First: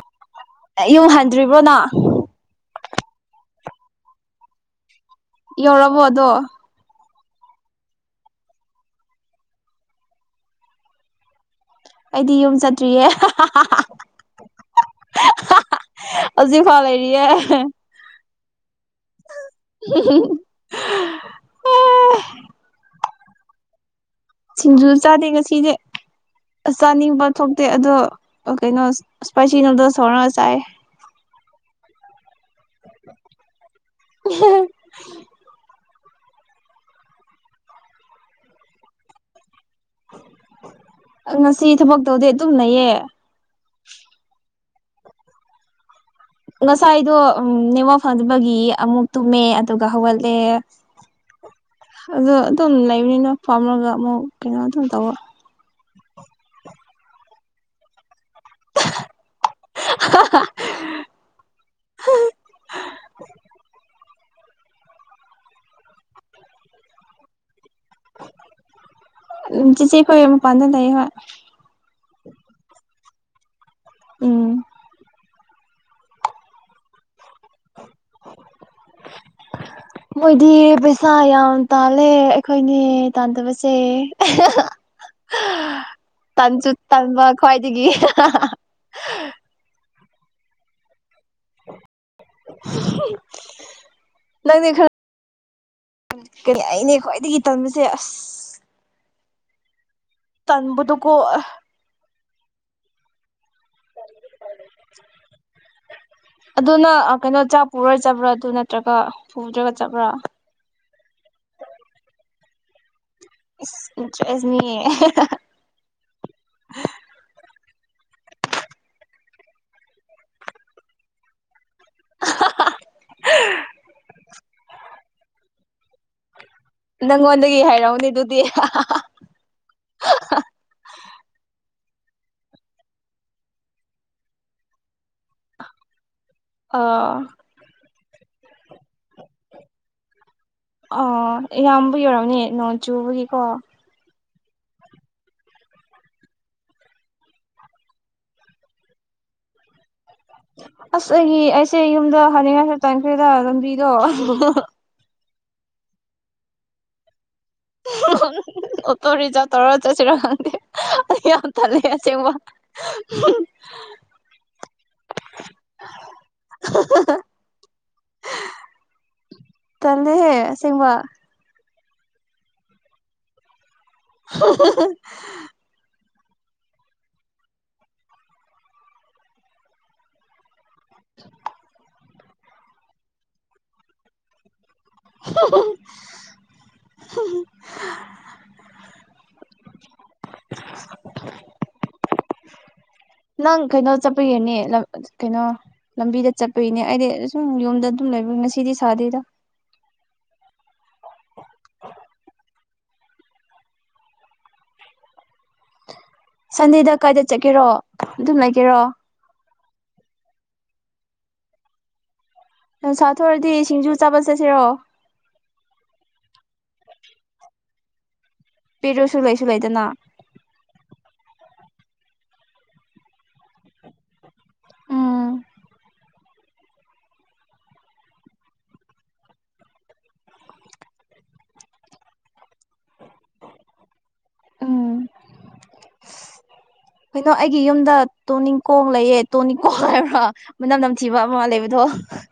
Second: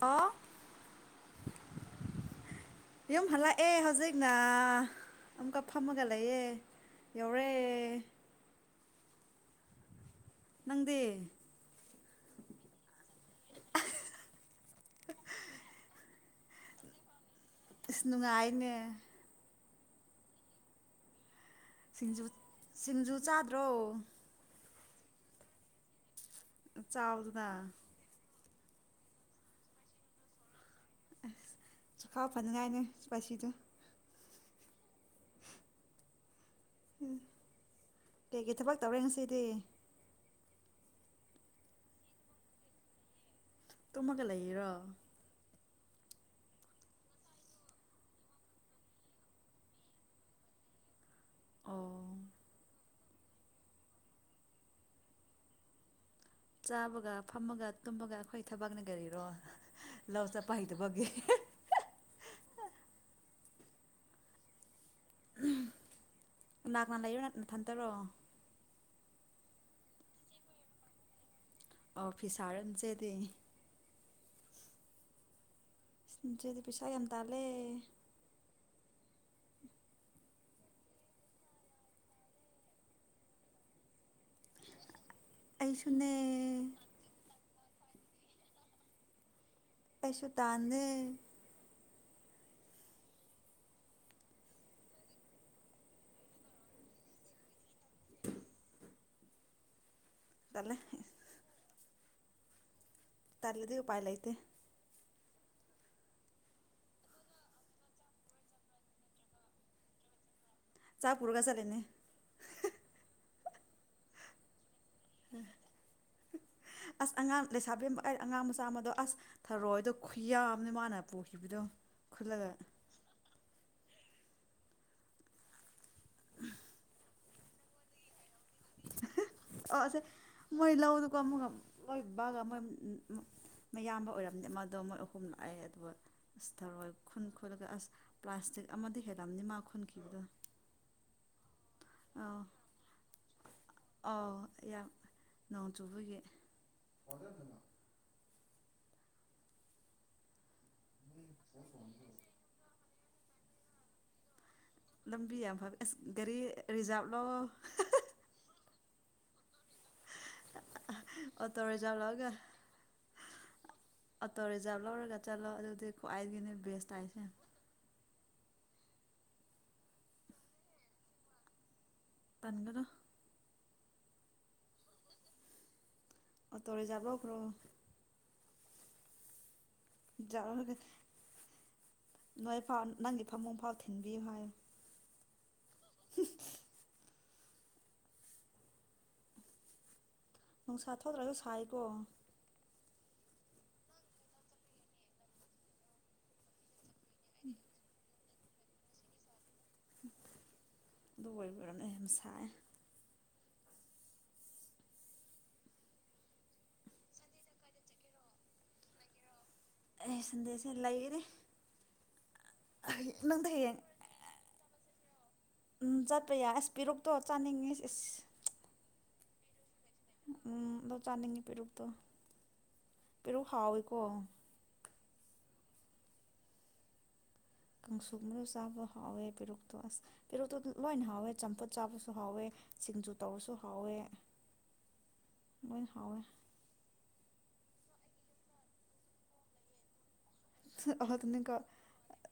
ꯑꯣ ꯌꯨ ꯍꯟꯗ꯭ꯔꯤꯕ꯭ꯔꯣꯅ ꯌꯨꯝ ꯍꯜꯂꯛꯑꯦ ꯍꯧꯖꯤꯛꯅ ꯑꯃꯨꯛꯀ ꯐꯝꯃꯒ ꯌꯧꯔꯕꯣ ꯑꯗꯣ ꯂꯩꯌꯦꯦ ꯑꯦꯧꯔꯦ ꯅꯪꯗꯦ ꯑꯩꯗꯤ ꯌꯨꯝ ꯆꯠꯇ꯭ꯔꯤꯌꯦ ꯍꯧꯖꯤ ꯐꯥ ꯂꯩꯔꯤꯌꯦ ꯁ ꯅꯨꯡꯉꯥꯏꯅꯦ [unintelligible] ꯁꯤꯡꯖꯨ ꯁꯤꯡꯖꯨ ꯆꯥꯗ꯭ꯔꯣ ꯁꯤꯡꯖꯨ ꯆꯥꯗꯦ ꯉꯁꯤꯗꯤꯦ ꯑ ꯆꯥꯅꯤꯡꯕ ꯆꯥꯎꯗꯨꯅ ꯊꯣꯛꯇꯦ ꯑꯗꯣ ꯑꯣ ꯀꯩꯅꯣ ꯏꯁꯄꯁꯤ ꯅꯨꯗꯂꯁ ꯆꯥꯏ ꯆ ꯈꯥꯎ ꯐꯅꯅꯨꯡꯉꯥꯏꯅꯦ ꯄꯁꯨ [inaudible] ꯎꯝ ꯀꯀꯦ ꯊꯕꯛ ꯇꯧꯔꯦ ꯉꯁꯤꯗꯤ ꯉꯁꯤ ꯊꯕꯛ ꯇꯧꯗꯦ ꯑꯗꯨꯨꯝꯅꯩꯌꯦ ꯇꯨꯝꯃꯒ ꯂꯩꯔꯣ ꯉꯁꯥꯏꯗꯣ ꯅꯦꯋꯥ ꯐꯪꯕꯒꯤ ꯑꯃꯨꯛ ꯇꯨꯝꯃꯦ ꯑꯗꯨꯒ ꯍꯧꯒꯠꯂꯦ ꯑꯣ ꯑꯗ ꯑꯗꯨꯣ ꯅꯤꯅ ꯐꯥꯔꯝꯂꯒ ꯑꯃꯨꯛ ꯀꯩꯅꯣ ꯑꯗꯨ ꯇꯧꯕ ꯆꯥꯕꯒ ꯐꯝꯃꯒ ꯇꯨꯝꯃꯒ ꯑꯩꯈꯣꯏ ꯊꯕꯛꯅ ꯀꯔꯤꯔꯣ ꯂꯧ ꯆꯄ ꯍꯗꯨꯕꯥꯎꯒꯤꯦ ꯂꯥꯛꯅ ꯂꯩꯌꯣ ꯅ ꯅꯊꯟꯇꯔꯣ ꯆꯁꯤꯦ ꯀꯃ ꯄꯥꯟꯗ ꯇꯩꯕ ꯑꯣ ꯐꯤꯁꯥꯔꯟꯁꯦꯗꯤ ꯎꯝ ꯑꯗꯨꯗꯤ ꯄꯩꯁꯥ ꯌꯥꯝ ꯇꯥꯂꯦ [inaudible] ꯃꯣꯏꯗꯤ ꯄꯩꯁꯥ ꯌꯥꯝ ꯇꯥꯜꯂꯦ ꯑꯩꯈꯣꯏꯅꯦ ꯇꯥꯟꯗꯕꯁꯦ ꯑꯩꯁꯨꯅ ꯈ꯭ꯋꯥꯏꯗꯒꯤꯗꯒꯤ ꯀꯩꯁꯨ ꯇꯥꯟꯅꯦ ꯅꯪꯗꯤ ꯈꯔ ꯀ ꯑꯩꯅ ꯈ꯭ꯋꯥꯏꯗꯒꯤ ꯇꯝꯝꯕꯁꯦ ꯑꯁ ꯇꯜꯂꯦ ꯇꯟꯝꯕꯗꯨꯀꯣ ꯇꯜꯂꯗꯤ ꯎꯄꯥꯏ ꯂꯩꯇꯦ [unintelligible] ꯑꯗꯨꯅ ꯑ ꯀꯩꯅꯣ ꯆꯥꯛ ꯄꯨꯔ ꯆꯠꯕ꯭ꯔꯥ ꯑꯗꯨ ꯅꯠꯇ꯭ꯔꯒ ꯄꯨꯗ꯭ꯔꯒ ꯆꯠꯕ꯭ꯔꯥ ꯆꯥꯛ ꯄꯨꯔꯒ ꯆꯠꯂꯤꯅꯤ ꯍꯤ ꯍ ꯏꯁ ꯏꯟꯇ꯭ꯔꯦꯖꯅꯤ ꯑꯍ ꯑꯁ ꯑꯉꯥꯡ ꯂꯩꯁꯥꯕꯤꯝꯕ ꯑꯩ ꯑꯉꯥꯡ ꯃꯆꯥ ꯑꯃꯗꯣ ꯑꯁ ꯊꯔꯣꯏꯗꯣ ꯈꯨꯌꯥꯝꯃꯅꯤ ꯃꯥꯅ ꯄꯨꯈꯤꯕꯗꯣ ꯈꯨꯜꯂꯒ [unintelligible] ꯅꯪꯉꯣꯟꯗꯒꯤ ꯍꯥꯏꯔꯛꯎꯅꯦ ꯑꯗꯨꯗꯤ ꯑꯍ ꯑꯣ ꯑꯁꯦ ꯃꯣꯏ ꯂꯧ ꯑꯗꯨ ꯀꯣ ꯃꯨꯛꯀ ꯃꯣꯏ ꯕꯥꯒ ꯃꯣꯏ ꯎꯝ ꯎꯝ ꯃꯌꯥꯝꯕ ꯑꯣꯏꯔꯝꯗ ꯃꯥꯗꯣ ꯃꯣꯏ ꯑ ꯍꯨꯝ ꯑꯥꯏꯑꯦ ꯑꯗꯨꯒ ꯑꯁ ꯑ ꯊꯧꯔꯣꯏ ꯈꯨꯟ ꯈꯨꯠꯂꯒ ꯑꯁ ꯄ꯭ꯂꯥꯁꯇꯤꯛ ꯑꯃꯗꯤ ꯍꯦꯜꯂꯝꯅꯤ ꯃꯥ ꯈꯨꯨꯟꯈꯤꯕꯗꯣ ꯑꯩꯌꯥꯝꯕꯒꯤ ꯑꯣꯏꯔꯝꯒꯅꯤ ꯅꯣꯡ ꯆꯨꯕꯒꯤꯀꯣ ꯑꯩꯌꯥꯝ ꯅꯣꯡ ꯆꯨꯕꯒꯤ ꯑꯁ ꯑꯩꯒꯤ ꯑꯩꯁꯦ ꯌꯨꯝꯗ ꯍꯥꯏꯅꯤꯡꯉꯥꯏ ꯇꯟꯈ꯭ꯔꯦꯗ ꯂꯝꯕꯤꯗꯣ ꯑꯍ ꯍꯍ ꯍ ꯂꯝꯕꯤ ꯌꯥꯝ ꯐꯕ ꯑꯁ ꯒꯥꯔꯤ ꯔꯤꯖꯥꯕꯂꯣ ꯍꯨꯡ ꯍꯨꯡ ꯍꯨꯡ ꯍꯨꯡ ꯍꯨꯡ ꯑꯣꯇꯣ ꯔꯤꯖꯥꯕ ꯇꯧꯔꯥ ꯆꯠꯁꯤꯔ ꯈꯪꯗꯦ ꯍꯍ ꯑꯩ ꯌꯥꯝ ꯑꯣꯇꯣ ꯊꯜꯂꯦ ꯔꯤꯖꯥꯕ ꯂꯧꯔꯒ ꯑꯁꯦꯡꯕ ꯍꯍ ꯍꯨꯝ ꯑꯣꯇꯣ ꯔꯤꯖꯥꯚ ꯂꯧꯔꯒ ꯆꯠꯂꯣ ꯑꯗꯨꯗꯤ ꯈ꯭ꯋꯥꯏꯗꯒꯤꯅꯦ ꯕꯦꯁ ꯇꯥꯏꯁꯦ ꯍꯍ ꯇꯜꯂꯦꯍꯦ ꯑꯁꯦꯡꯕ ꯇꯟꯒꯅꯣ ꯍꯨꯡ ꯍꯨꯡ ꯍꯨꯡ ꯍꯍ ꯑꯣꯇꯣ ꯔꯤꯖꯥꯕ ꯂꯧꯈ꯭ꯔꯣ ꯔꯤꯖꯥꯕ ꯂꯧꯔꯒꯗꯤ ꯅꯣꯏ ꯐꯥꯎ ꯅꯪꯗꯤ ꯐꯃꯨꯡ ꯐꯥꯎ ꯊꯤꯟꯕꯤꯌꯨ ꯍꯥꯏꯌꯨ ꯍꯨꯡ ꯍꯨꯡ ꯍꯨꯡ ꯍꯍ ꯍꯨꯡ ꯍꯨꯡ ꯅꯨꯡꯁꯥ ꯊꯣꯛꯇ꯭ꯔꯁꯨ ꯁꯥꯏꯀꯣ ꯅꯪ ꯀꯩꯅꯣ ꯆꯠꯄꯒꯤꯔꯅꯦ ꯂꯝ ꯀꯩꯅꯣ ꯂꯝꯕꯤꯗ ꯆꯠꯄꯒꯤꯅꯦ ꯑꯩꯗꯤ ꯁꯨꯝ ꯌꯨꯝꯗ ꯑꯗꯨꯝ ꯂꯩꯕ ꯉꯁꯤꯗꯤ ꯁꯥꯗꯦꯗ ꯑꯗꯨ ꯑꯣꯏꯕ ꯑꯣꯏꯔꯝꯅꯦ ꯌꯥꯝ ꯁꯥꯏ ꯁꯟꯗꯦꯗ ꯀꯥꯏꯗ ꯆꯠꯀꯦꯔꯣ ꯑꯗꯨꯝ ꯂꯩꯒꯦꯔꯣ ꯑꯩ ꯁꯟꯗꯦꯁꯦ ꯂꯩꯒꯅꯤ ꯅꯨꯡꯁꯥ ꯅꯪꯗꯣ ꯊꯣꯛꯔꯗꯤ ꯍꯌꯦꯡ ꯁꯤꯡꯖꯨ ꯆꯥꯕ ꯆꯠꯁꯤꯔꯣ ꯇꯣ ꯆꯥꯅꯤꯡꯉꯤ ꯁꯤ ꯏꯁ ꯂꯩꯔꯨꯁꯨ ꯂꯩꯁꯨ ꯂꯩꯗꯅ ꯎꯝ ꯑꯗꯣ ꯆꯥꯅꯤꯡꯉꯤ ꯄꯦꯔꯨꯛꯇꯣ ꯄꯦꯔꯨꯛ ꯍꯥꯎꯋꯤꯀꯣ ꯎꯝ ꯀꯥꯡꯁꯨꯒꯨꯝꯕꯅꯁꯨ ꯆꯥꯕ ꯍꯥꯎꯋꯦ ꯄꯤꯔꯛꯇꯣ ꯑꯁ ꯄꯤꯔꯛꯇꯣ ꯂꯣꯏꯅ ꯍꯥꯎꯋꯦ ꯆꯝꯐꯨꯠ ꯆꯥꯕꯁꯨ ꯍꯥꯎꯋꯦ ꯁꯤꯡꯖꯨ ꯇꯧꯔꯁꯨ ꯍꯥꯎꯋꯦ ꯎꯝ ꯂꯣꯏ ꯍꯥꯎꯋꯦ ꯗꯣ ꯑꯩꯒꯤ ꯌꯨꯝꯗ ꯇꯣꯅꯤꯡꯀꯣꯡ ꯂꯩꯌꯦ ꯇꯣꯅꯤꯡꯀꯣꯛ ꯍꯥꯏꯕ꯭ꯔꯥ ꯃꯅꯝ ꯊꯍ ꯑꯍꯣ ꯅꯝꯊꯤꯕ ꯑꯃ ꯇꯨꯅꯤꯡꯀꯣꯛ ꯂꯩꯕꯗꯣ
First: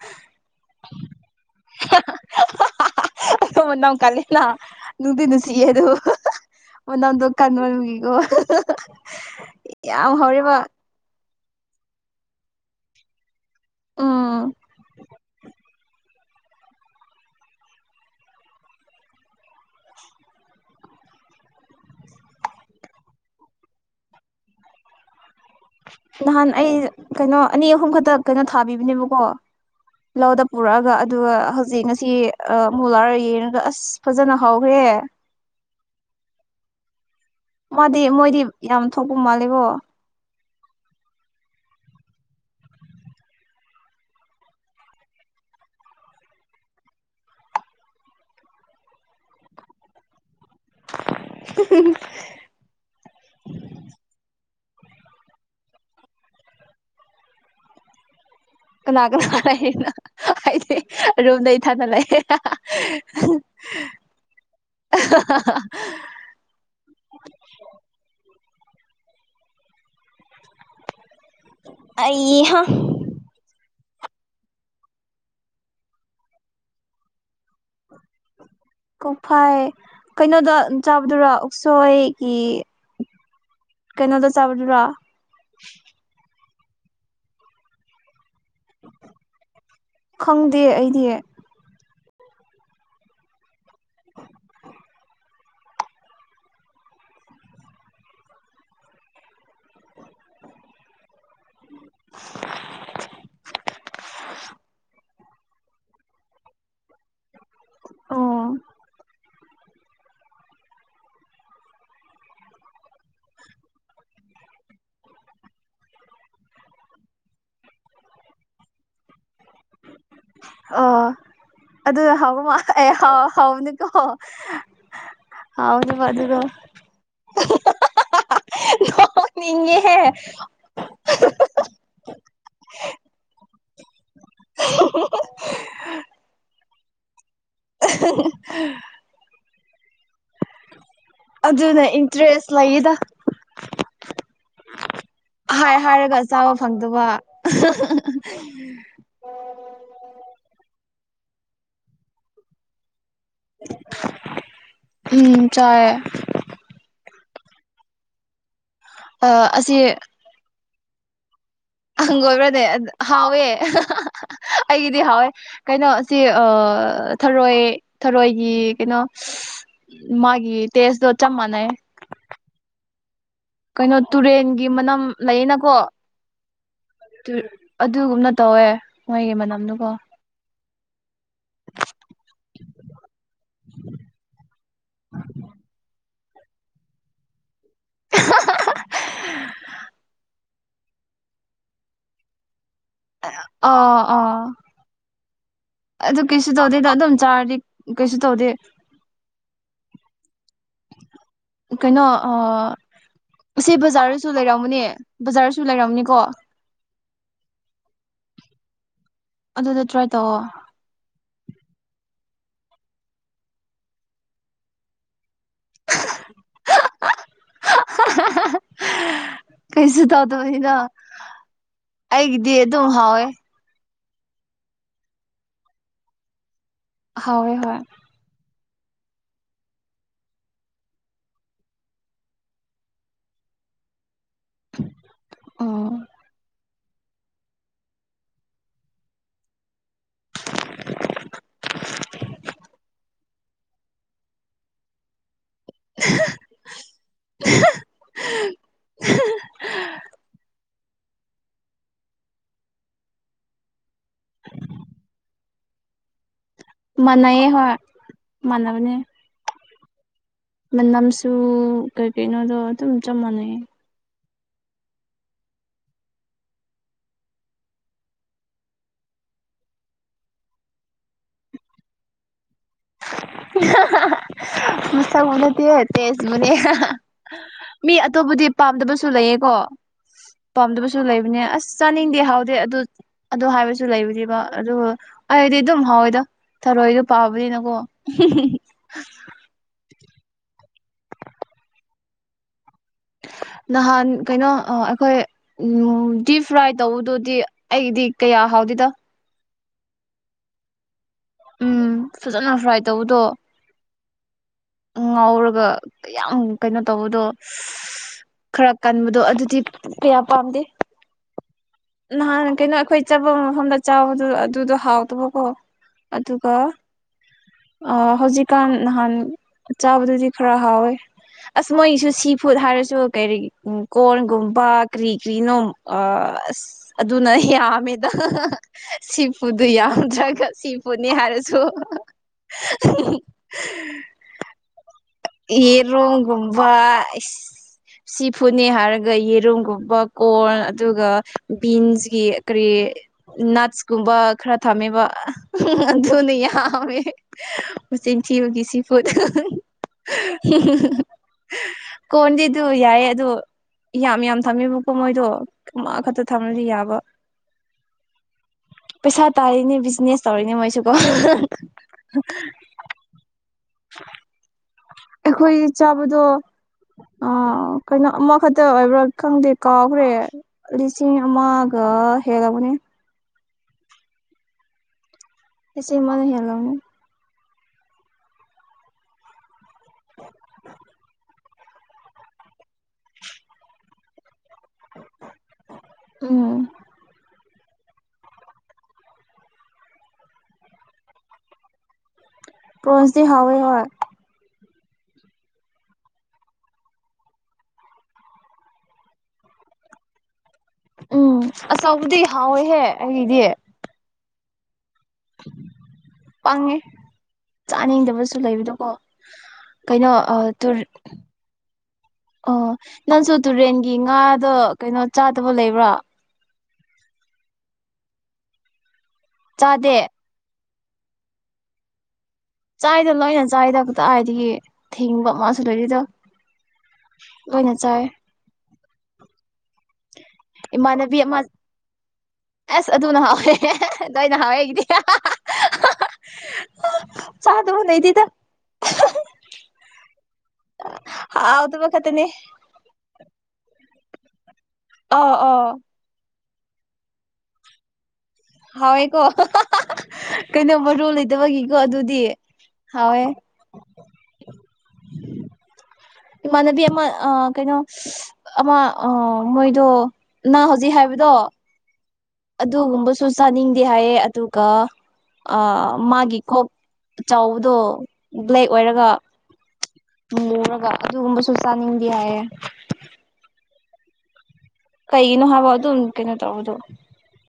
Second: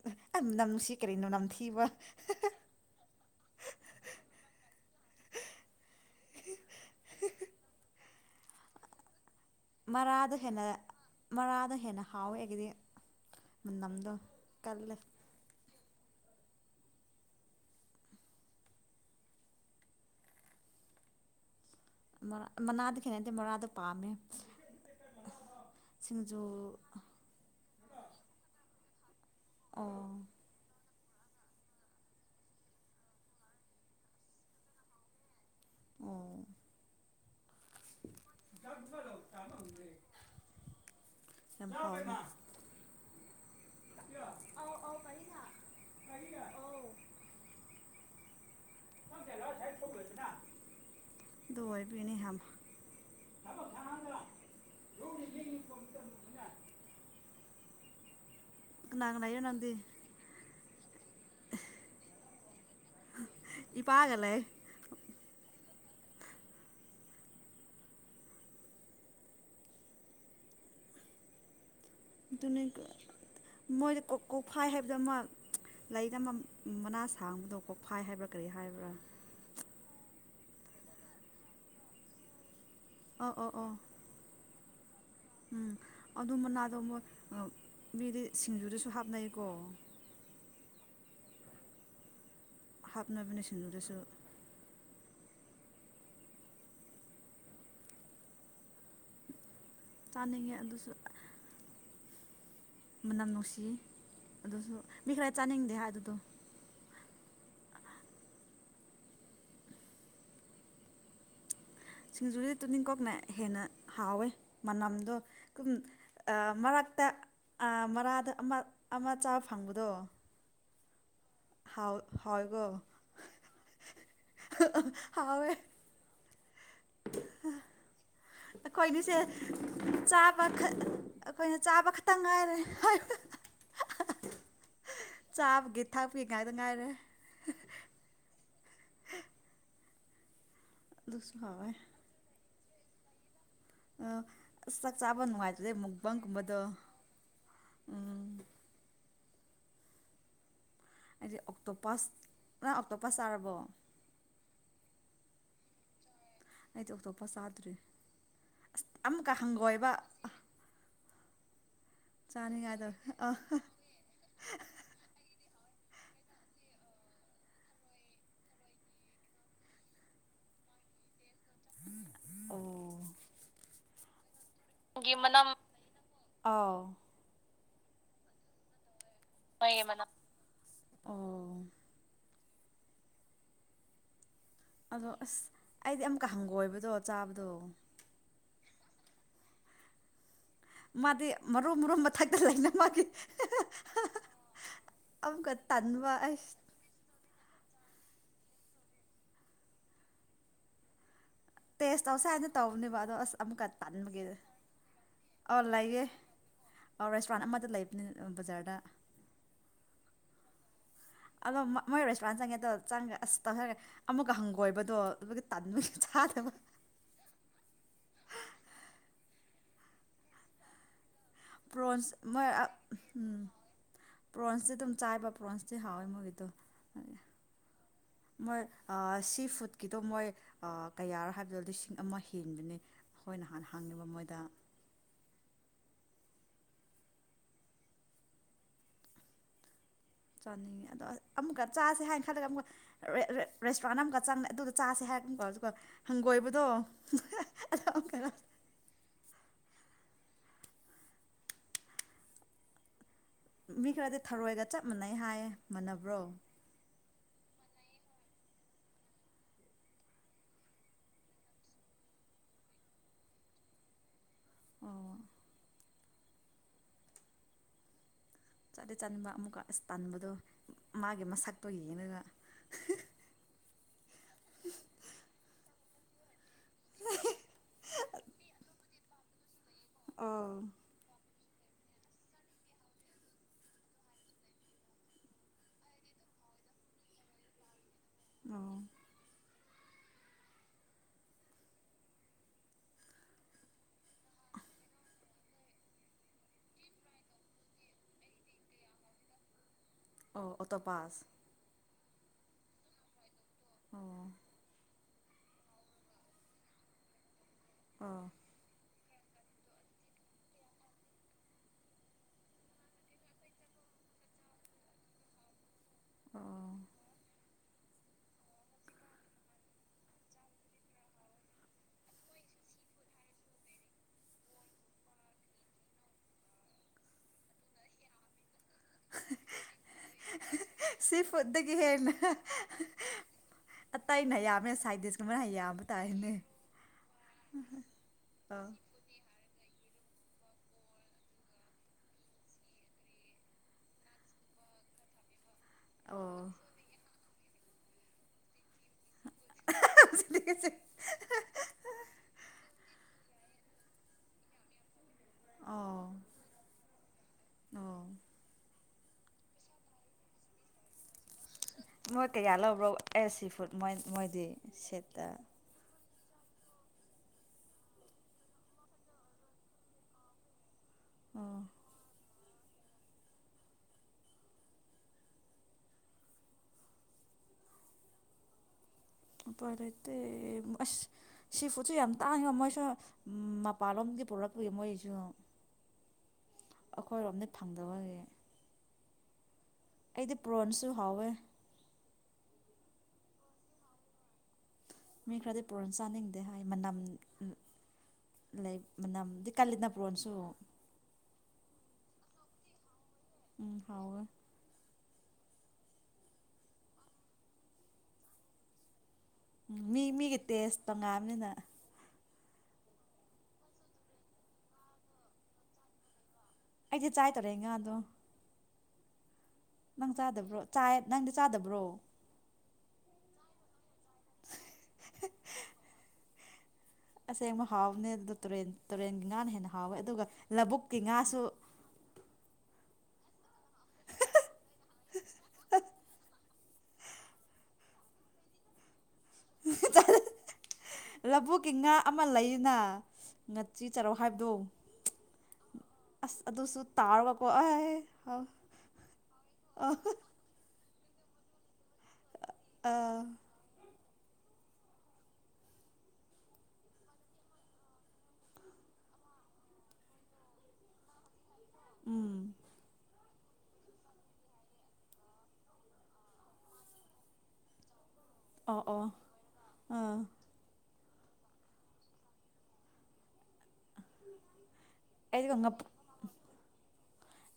ꯑꯍ ꯑꯦ ꯃꯅꯝ ꯅꯨꯡꯁꯤ ꯀꯔꯤꯅꯣ ꯅꯝ ꯊꯤꯕ ꯍꯥ ꯍꯥ ꯑ ꯍꯥ ꯍꯥ ꯍꯍ ꯑꯗꯣ ꯃꯅꯝ ꯀꯜꯂꯤꯅ ꯅꯨꯡꯗꯤ ꯅꯨꯡꯁꯤꯌꯦ ꯑꯗꯨ ꯍꯍ ꯃ ꯅꯝꯗꯣ ꯀꯟꯕꯒꯤꯀꯣ ꯍꯥ ꯍꯥ ꯍꯥ ꯍꯍ ꯃꯔꯥꯗꯣ ꯍꯦꯟꯅ ꯃꯔꯥꯗꯣ ꯍꯦꯟꯅ ꯍꯥꯎꯋꯦ ꯑꯩꯒꯤꯗꯤ ꯃꯅꯝꯗꯣ ꯎꯝ ꯀꯜꯂꯦ ꯃꯔꯥ ꯑ ꯃꯅꯥꯗꯤ ꯍꯩꯅꯗꯦ ꯃꯔꯥꯗꯣ ꯄꯥꯝꯃꯦ ꯁꯤꯡꯖꯨ ꯅꯍꯥꯟ ꯑꯩ ꯀꯩꯅꯣ ꯑꯅꯤ ꯑꯍꯨꯝ ꯈꯛꯇ ꯀꯩꯅꯣ ꯊꯥꯕꯤꯕꯅꯦꯕꯀꯣ ꯑꯣ ꯂꯧꯗ ꯄꯨꯔꯛꯑꯒ ꯑ ꯑꯗꯨꯒ ꯑ ꯍꯧꯖꯤꯛ ꯉꯁꯤ ꯃꯣꯂꯥꯔ ꯌꯦꯡꯉꯒ ꯑꯁ ꯐꯖꯅ ꯍꯥꯎꯈ꯭ꯔꯦ ꯑꯣ ꯃꯥꯗꯤ ꯃꯣꯏꯗꯤ ꯌꯥꯝ ꯊꯣꯛꯄ ꯃꯥꯜꯂꯦꯕꯣ [unintelligible] [inaudible] [unintelligible] ꯗꯣꯏꯕꯤꯅꯦ ꯍꯥꯏ [unintelligible] ꯀꯅꯥ ꯀꯅꯥ ꯅꯪꯗꯤ ꯂꯩꯅ ꯍꯥꯏꯗꯤ ꯔꯨꯝꯝꯗ ꯊꯥꯅ ꯂꯩꯦ ꯏꯒꯂꯦ ꯑ ꯑꯩꯍ ꯑꯗꯨꯅꯤ ꯃꯣꯏꯗ ꯀꯣꯛꯐꯥꯏ ꯍꯥꯏꯕꯗꯨ ꯑꯃ ꯂꯩꯔꯤꯗ ꯑꯃ ꯃꯅꯥ ꯁꯥꯡꯕꯗꯣ ꯀꯣꯛꯐꯥꯏ ꯍꯥꯏꯕ꯭ꯔꯥ ꯀꯔꯤ ꯍꯥꯏꯕ꯭ꯔꯥ ꯀꯣꯛꯐꯥꯏ ꯀꯩꯅꯣꯗ ꯆꯥꯕꯗꯨꯔ ꯎꯛꯁꯣꯏꯒꯤ ꯑꯣ ꯑꯣ ꯑꯣ ꯀꯩꯅꯣꯗ ꯆꯥꯕꯗꯨꯔꯥ ꯎꯝ ꯑꯗꯨ ꯑꯗꯨ ꯃ ꯑꯣꯣꯏ ꯃꯤꯗꯤ ꯁꯤꯡꯖꯨꯗꯁꯨ ꯍꯥꯞꯅꯩꯀꯣ ꯈꯪꯗꯦ ꯑꯩꯗꯤ ꯍꯥꯞꯅꯕꯅ ꯁꯤꯟꯂꯗꯁꯨ ꯇꯥꯅꯤꯉ ꯑꯗꯨꯁꯨ [inaudible] ꯃꯅꯝ ꯅꯨꯡꯁꯤ ꯑꯗꯨꯁꯨ ꯃꯤ ꯈꯔ ꯆꯥꯅꯤꯡꯗꯦ ꯍꯥꯏ ꯑꯗꯨꯗꯣ ꯑꯣ ꯁꯤꯡꯖꯨꯗꯤ ꯇꯨꯅꯤꯡ ꯀꯣꯛꯅ ꯍꯦꯟꯅ ꯍꯥꯎꯋꯦ ꯃꯅꯝꯗꯣ ꯃꯔꯛ ꯃꯛꯇ ꯃꯔꯥꯗ ꯑꯃ ꯑꯃ ꯆꯥꯕ ꯐꯪꯕꯗꯣ ꯑ ꯍꯥꯎ ꯑꯗꯨ ꯍꯥꯎꯕ ꯃꯥ ꯍꯥꯎꯋꯦꯀꯣ ꯑꯩꯥꯎ ꯍꯥꯎꯅꯤꯀꯣ ꯍꯥꯎꯋꯦ ꯍꯥꯎꯅꯤ ꯑꯗꯨꯒ [inaudible] ꯑꯩꯈꯣꯏꯅꯤꯁꯦ ꯆꯥꯕ ꯑꯩꯈꯣꯏꯅ ꯆꯥꯕ ꯈꯛꯇꯪ ꯉꯥꯏꯔꯦꯕ [inaudible] ꯆꯥꯕꯒꯤ ꯊꯛꯄꯒꯤ ꯉꯥꯏꯗ ꯉꯥꯏꯔꯦ [inaudible] ꯑꯗꯨꯁꯨ ꯍꯥꯎꯋꯦ ꯑꯗꯨꯅ ꯏꯟꯇ꯭ꯔꯦꯁ ꯂꯩꯦꯗ ꯑ ꯑꯁ ꯆꯥꯛ ꯆꯥꯕ ꯅꯨꯡꯉꯥꯏꯇ꯭ꯔꯗꯤ ꯍꯥꯏ ꯍꯥꯏꯔꯒ ꯆꯥꯕ ꯃꯨꯛꯕꯥꯡꯒꯨꯝꯕꯗꯣ ꯐꯪꯗꯕ ꯎꯝ ꯎꯝ ꯑꯩꯗꯤ ꯑꯣꯛꯇꯣꯞꯄꯥ ꯅꯪ ꯑꯣꯛꯇꯣꯞꯄꯥ ꯆꯥꯔꯕꯣ ꯎ ꯆ ꯑꯩ ꯇꯣ ꯑꯞꯇꯣꯞꯄ ꯆꯥꯗ꯭ꯔꯤ ꯑꯁ ꯑꯃꯨꯛꯀ ꯑꯁꯤ ꯍꯪꯒꯣꯏꯕ ꯍꯪꯒꯣꯏꯕ꯭ꯔꯅꯦ ꯆꯥꯅꯤꯡꯉꯥꯏꯗꯣ ꯑ ꯍꯥꯎꯋꯦ ꯑꯩꯒꯤꯗꯤ ꯍꯥꯎꯋꯦ ꯀꯩꯅꯣ ꯁꯤ ꯊꯔꯣꯏ ꯊꯔꯣꯏꯒꯤ ꯀꯩꯅꯣ ꯃꯥꯒꯤ ꯇꯁꯗꯧ ꯆꯝꯃ ꯅ ꯑꯣ ꯀꯩꯅꯣ ꯇꯨꯔꯦꯟꯒꯤ ꯃꯅꯝ ꯂꯩꯌꯦꯅꯀꯣ ꯑꯥꯎ ꯑꯗꯨꯒꯨꯝꯅ ꯇꯧꯋꯦ ꯃꯣꯏꯒꯤ ꯃꯅꯝꯗꯨꯀꯣ ꯑ ꯑꯗꯣ ꯑꯁ ꯑꯩꯗꯤ ꯑꯃꯨꯛꯀ ꯍꯪꯒꯣꯏꯕꯗꯣ ꯆꯥꯕꯗꯣ ꯃꯥꯗꯤ ꯃꯔꯨꯝ ꯃꯔꯨꯝ ꯃꯊꯛꯇ ꯂꯩꯅꯕ ꯃꯥ ꯑ ꯑ ꯑꯃꯨꯛꯀ ꯇꯟꯕ ꯑꯗꯨ ꯀꯩꯁꯨ ꯑꯩꯁ ꯇꯧꯗꯦꯗ ꯑꯗꯨꯝ ꯆꯥꯔꯤ ꯀꯩꯁꯨ ꯇꯧꯗ ꯀꯩꯅꯣ ꯇꯦꯁ ꯇꯧꯁꯦ ꯍꯥꯏꯅ ꯇꯧꯕꯅꯦꯕ ꯑꯗꯣ ꯑꯁ ꯑꯃꯨꯛꯀ ꯁꯤ ꯇꯟꯕꯒꯤ ꯕꯖꯥꯔꯗꯁꯨ ꯂꯩꯔꯝꯃꯅꯦ ꯕꯖꯥꯔꯁꯨ ꯂꯩꯔꯝꯅꯤꯀꯣ ꯑ ꯔꯦꯁꯇꯨꯔꯦꯟ ꯑꯃꯗ ꯂꯩꯕꯅꯤ ꯕꯖꯥꯔꯗ ꯑꯗꯨꯗ ꯇ꯭ꯔꯥꯏ ꯇꯧꯑꯣ ꯑꯗꯣ ꯃꯣꯏ ꯔꯦꯁꯄꯨꯔꯥꯟꯁ ꯆꯪꯉꯦ ꯑꯗꯣ ꯆꯪꯈ꯭ꯔꯦ ꯑꯁ ꯇꯪꯈꯈ꯭ꯔꯦ ꯑꯃꯒ ꯍꯪꯒꯣꯏꯕꯗꯣ ꯑꯗꯨꯒ ꯇ [unintelligible] ꯀꯩꯁꯨ ꯇꯧꯗꯕꯤꯗ‌ꯣ ꯄ꯭ꯔꯣꯟꯁ [unintelligible] ꯍꯥꯎꯋꯦ ꯎꯝ ꯄ꯭ꯔꯣꯟꯁꯇꯤ ꯑꯗꯨꯝ ꯆꯥꯏꯕ ꯄ꯭ꯔꯣꯟꯁꯇꯤ ꯍꯥꯎꯋꯦ ꯃꯣꯏꯒꯤꯗꯣ ꯍꯥꯎꯋ‌‌ꯦ ꯍꯣꯏ ꯃꯣꯏ ꯁꯤ ꯐꯨꯗꯀꯤꯗꯣ ꯃꯣꯏ ꯀꯌꯥꯔꯣ ꯍꯥꯏꯕꯗꯣ ꯂꯤꯁꯤꯡ ꯑꯃ ꯍꯦꯟꯕꯅꯤ ꯑꯣꯏ ꯅꯍꯥꯟ ꯍꯥꯡꯉꯤꯕ ꯃꯣꯏꯗ ꯑꯣ ꯆꯥꯅꯤꯡꯉꯤ ꯑꯗꯣ ꯑꯃꯨꯛꯀ ꯆꯥꯁꯦ ꯍꯥꯏꯅ ꯈꯜꯂꯒ ꯑꯃꯨꯛꯀ ꯔꯦꯁꯇꯨꯔꯦꯟ ꯑꯃꯛꯀ ꯆꯪꯉꯦ ꯑꯗꯨꯗ ꯆꯥꯁꯦ ꯍꯥꯏꯔ ꯍꯪꯒꯣꯏꯕꯗꯣ [unintelligible] ꯃꯤ ꯈꯔꯗꯤ ꯊꯔꯣꯏꯒ ꯆꯞ ꯃꯥꯟꯅꯩ ꯍꯥꯏ ꯃꯥꯟꯅꯕ꯭ꯔꯣ ꯃꯅꯥꯥꯏꯌꯦ ꯍ‌ꯣꯏ ꯃꯅꯥꯕꯅꯦ ꯃꯅꯝꯁꯨ ꯀꯩ ꯀꯩꯅꯣꯗꯣ ꯑꯗꯨꯝ ꯆꯞ ꯃꯥꯟꯅꯩ ꯑꯣ ꯆꯥꯗꯦ ꯆꯥꯅꯤꯡꯕ ꯑꯃꯨꯛꯀ ꯑꯁ ꯇꯥꯅꯤꯡꯥꯟꯕꯗꯣ ꯃꯥꯒꯤ ꯃꯁꯛꯇꯣ ꯌꯦꯡꯉꯒ ꯃꯁ ꯃꯅꯗꯤ ꯇꯦꯖ ꯃꯅꯤ ꯃꯤ ꯑꯇꯣꯞꯄꯗꯤ ꯄꯥꯝꯗꯕꯁꯨ ꯂꯩꯌꯦꯀꯣ ꯑꯣ ꯄꯥꯝꯗꯕꯁꯨ ꯂꯩꯕꯅꯦ ꯑꯁ ꯆꯥꯅꯤꯡꯗꯦ ꯍꯥꯎꯗꯦ ꯑꯗꯨ ꯑꯗꯨ ꯍꯥꯏꯕꯁꯨ ꯂꯩꯕꯔꯤꯕ ꯑꯗꯨ ꯑꯩꯗꯤ ꯑꯗꯨꯝ ꯍꯥꯎꯋꯦꯗꯣ ꯔꯣꯍꯤꯒ ꯄꯥꯕꯗꯤꯅꯀꯣ ꯑꯣ [unintelligible] ꯅꯍꯥꯟ ꯀꯩꯅꯣ ꯑꯩꯈꯣꯏ ꯎ ꯗꯤꯞ ꯐ꯭ꯔꯥꯏ ꯇꯧꯕꯗꯨꯗꯤ ꯑꯩꯗꯤ ꯀꯌꯥ ꯍꯧ ꯀꯥꯎꯗꯗ ꯑꯣ ꯑꯣꯇꯣ ꯄꯥꯁ ꯎꯝ ꯐꯖꯅ ꯐ꯭ꯔꯥꯏ ꯇꯧꯕꯗꯣ ꯑꯣ ꯉꯥꯎꯔꯒ ꯌꯥꯝ ꯀꯩꯅꯣ ꯇꯧꯕꯗꯣ ꯑꯣ ꯈꯔ ꯀꯟꯕ ꯑꯗꯣ ꯑꯗꯨꯗꯤ ꯀꯌꯥ ꯄꯥꯝꯗꯦ ꯅꯍꯥꯟ ꯀꯩꯅꯣ ꯑꯩꯈꯣꯏ ꯆꯠꯄ ꯃꯐꯝꯗ ꯆꯥꯎꯕꯗ ꯑꯗꯨꯗꯣ ꯍꯥꯎꯗꯕꯀꯣ ꯑꯗꯨꯒ ꯑꯣ ꯑ ꯍꯧꯖꯤꯛꯀꯥꯟ ꯅꯍꯥꯟ ꯆꯥꯕꯗꯨꯗꯤ ꯈꯔ ꯍꯥꯎꯋꯦ ꯑꯁ ꯃꯣꯏꯒꯤꯁꯨ ꯁꯤ ꯐꯨꯗ ꯍꯥꯏꯔꯁꯨ ꯀꯔꯤ ꯀꯣꯔꯟꯒꯨꯝꯕ ꯀꯔꯤ ꯀ꯭ꯔꯤꯅꯣ ꯑꯁ ꯑꯗꯨꯅ ꯌꯥꯝꯃꯦꯗ ꯁꯤꯄꯨꯗꯨ ꯌꯥꯎꯗ꯭ꯔꯒ ꯁꯤꯄꯨꯅꯤ ꯁꯤ ꯍꯥꯏꯔꯁꯨ ꯐꯨꯗꯒꯤ ꯑꯠꯇꯇꯩ ꯅꯌꯥ ꯑꯃ ꯁꯥꯏ ꯍꯔꯣꯡꯒꯨꯝꯕ ꯁꯤꯐꯨꯅꯤ ꯑꯥ ꯍꯥꯔꯒ ꯌꯦꯔꯨꯝꯒꯨꯝꯕ ꯀꯣꯔꯟ ꯑꯗꯨꯒ ꯕꯤꯟꯁꯒꯤ ꯀꯔꯤ ꯅꯠꯁ ꯀꯨꯝꯕ ꯈꯔ ꯊꯝꯃꯤꯕ ꯑꯗꯨꯅ ꯑꯣ ꯌꯥꯝꯃꯦ ꯎꯆꯤꯟ ꯊꯤꯕꯒꯤ ꯁꯤ ꯄꯣꯠꯇꯣ ꯀꯗꯗꯨ ꯌꯥ ꯑꯗꯨꯣ ꯌꯥꯝ ꯌꯥꯝ ꯊꯝꯃꯦꯕꯀꯣ ꯃꯣꯏꯗꯣ ꯑꯣ ꯑꯃꯈꯛꯇ ꯊꯝꯃꯗꯤ ꯌꯥꯕ ꯑꯣ ꯄꯩꯁꯥ ꯇꯥꯔꯤꯅꯦ ꯕꯤꯖꯤꯅꯦꯁ ꯇꯧꯔꯤꯅꯦ ꯃꯣꯏꯁꯨꯀꯣ ꯅꯣꯏ ꯀꯌꯥ ꯂꯧꯕ꯭ꯔꯣ ꯑꯦ ꯁꯤ ꯐꯨꯗꯣꯏ ꯃꯣꯏꯗꯤ ꯁꯦꯠꯇ ꯑꯩꯈꯣꯏ ꯆꯞ ꯑꯗꯨꯗꯣ ꯑ ꯀꯩꯅꯣ ꯑꯃꯈꯛꯇ ꯑꯣꯏꯕ꯭ꯔꯥ ꯈꯪꯗꯦ ꯀꯥꯎꯈ꯭ꯔꯦ ꯂꯤꯁꯤꯡ ꯑꯣ ꯃꯒ ꯍꯦꯒꯕꯅꯦ ꯑꯦꯁ ꯃꯅ ꯍꯦꯜꯂꯅꯤ ꯂꯩꯇꯦ ꯑꯁ ꯁꯤꯐꯨꯠꯁꯨ ꯌꯥꯝ ꯇꯥꯡꯉꯤꯕ ꯃꯣꯏꯁꯨ ꯃꯄꯥꯟꯂꯣꯝꯒꯤ ꯄꯨꯂꯛ ꯑꯗꯨꯒꯤ ꯃꯣꯏꯁꯨ ꯎꯝ ꯑꯩꯈꯣꯏꯔꯣꯝꯗ ꯐꯪꯗꯕꯒꯤ ꯑꯩꯗꯤ ꯄ꯭ꯔꯣꯟꯁꯨ ꯍꯥꯎꯋꯦ ꯄꯣꯁꯗꯤ ꯍꯋꯏ ꯍ ꯃꯤ ꯈꯔꯗꯤ ꯄꯨꯔꯣꯟ ꯆꯥꯅꯤꯡꯗꯦ ꯍꯥꯏ ꯃꯅꯝ ꯂꯩ ꯃꯅꯃꯗꯤ ꯀꯂꯂꯤꯅꯥ ꯄꯨꯣꯟꯁꯨ ꯎꯝ ꯑꯆꯥꯎꯕꯗꯤ ꯍꯥꯎꯋꯦꯍꯦ ꯑꯩꯒꯤꯗꯤ ꯎꯝ ꯍꯥꯎ ꯄꯪꯉꯦ ꯆꯥꯅꯤꯡꯗꯕꯁꯨ ꯂꯩꯕꯗꯣꯀꯣ ꯎꯝ ꯃꯤ ꯀꯩꯅꯣ ꯃꯤꯒꯤ ꯑꯥ ꯇꯦꯁ ꯇꯨꯔ ꯇꯉꯥꯑꯕꯅꯤꯅ ꯑꯣ ꯅꯪꯁꯨ ꯇꯨꯔꯦꯟꯒꯤ ꯉꯥꯗꯣ ꯀꯩꯅꯣ ꯆꯥꯗꯕ ꯂꯩꯕ꯭ꯔꯥ ꯑꯩꯁꯦ ꯆꯥꯏ ꯇꯔꯦꯒ ꯑꯗꯣ ꯆꯥꯗꯦ ꯅꯪ ꯆꯥꯗꯕ꯭ꯔꯣ ꯆ ꯅꯪꯗꯤ ꯆꯥꯗꯕ꯭ꯔꯣ ꯆꯥꯏꯗ ꯂꯣꯏꯅ ꯆꯥꯏꯗꯕꯇ ꯍꯥꯏꯗꯤ ꯊꯦꯡꯕ ꯃꯥꯁꯨ ꯂꯩꯣꯏꯔꯤꯗꯣ ꯑꯁꯦꯡꯕ ꯍꯥꯎꯕꯅꯦ ꯑꯗꯨꯗ ꯇꯨꯔꯦꯟ ꯇꯨꯔꯦꯟꯒꯤ ꯉꯥꯅ ꯍꯦꯟꯅ ꯍꯥꯎꯋꯦ ꯑꯗꯨꯒ ꯂꯧꯕꯨꯛꯀꯤ ꯏꯃꯥꯟꯅꯕꯤ ꯑꯃ ꯉꯥꯁꯨ ꯑꯁ ꯑꯗꯨꯅ ꯍꯥꯎꯋꯦ ꯅ ꯑꯩꯅ ꯍꯥꯎꯋꯦꯒꯤꯗꯤ ꯆ ꯑꯗꯨꯕꯨꯅ ꯇꯗ ꯂꯕꯨꯛꯀꯤ ꯉꯥ ꯑꯃ ꯈꯛꯇꯅꯦ ꯂꯩꯅ ꯉꯥꯆꯤ ꯆꯔꯨꯛ ꯍꯥꯏꯕꯗꯣ ꯑ ꯑ ꯑꯁ ꯑꯗꯨꯁꯨ ꯇꯥꯔꯒꯀꯣ ꯑꯩ ꯍꯥꯎ ꯍꯥꯎꯋꯦꯀꯣ ꯀꯩꯅꯣ ꯃꯔꯨ ꯂꯩꯇꯕꯒꯤꯀꯣ ꯑꯗꯨꯗꯤ ꯑꯥ ꯍꯋꯦ ꯏꯃꯥꯟꯅꯕꯤ ꯑꯃ ꯀꯩꯅꯣ ꯑꯃ ꯃꯣꯏꯗꯣ ꯅ ꯍꯧꯖꯤꯛ ꯍꯥꯏꯕꯗ ꯇꯣ ꯎꯝ ꯑꯗꯨꯒꯨꯝꯕꯁꯨ ꯆꯥꯅꯤꯡꯗꯦ ꯍꯥꯏꯌꯦ ꯑꯗꯨꯒ ꯃꯥꯒꯤ ꯀꯣꯛ ꯆꯥꯎꯕꯗꯣ ꯕ꯭ꯂꯦꯛ ꯑꯣ ꯑꯣ ꯑꯣꯏꯔꯒ ꯑꯥ ꯃꯔꯒ ꯑꯗꯨꯒꯨꯝꯕꯁꯨ ꯆꯥꯅꯤꯡꯗꯤ ꯍꯥꯏꯌꯦꯦ ꯀꯩꯅ ꯑꯩꯗꯤꯀꯣ ꯍꯥꯏꯕ ꯉꯥꯄꯨ ꯑꯗꯨ ꯅ ꯀꯩꯅ ꯇꯧ ꯑꯗꯨꯗꯨ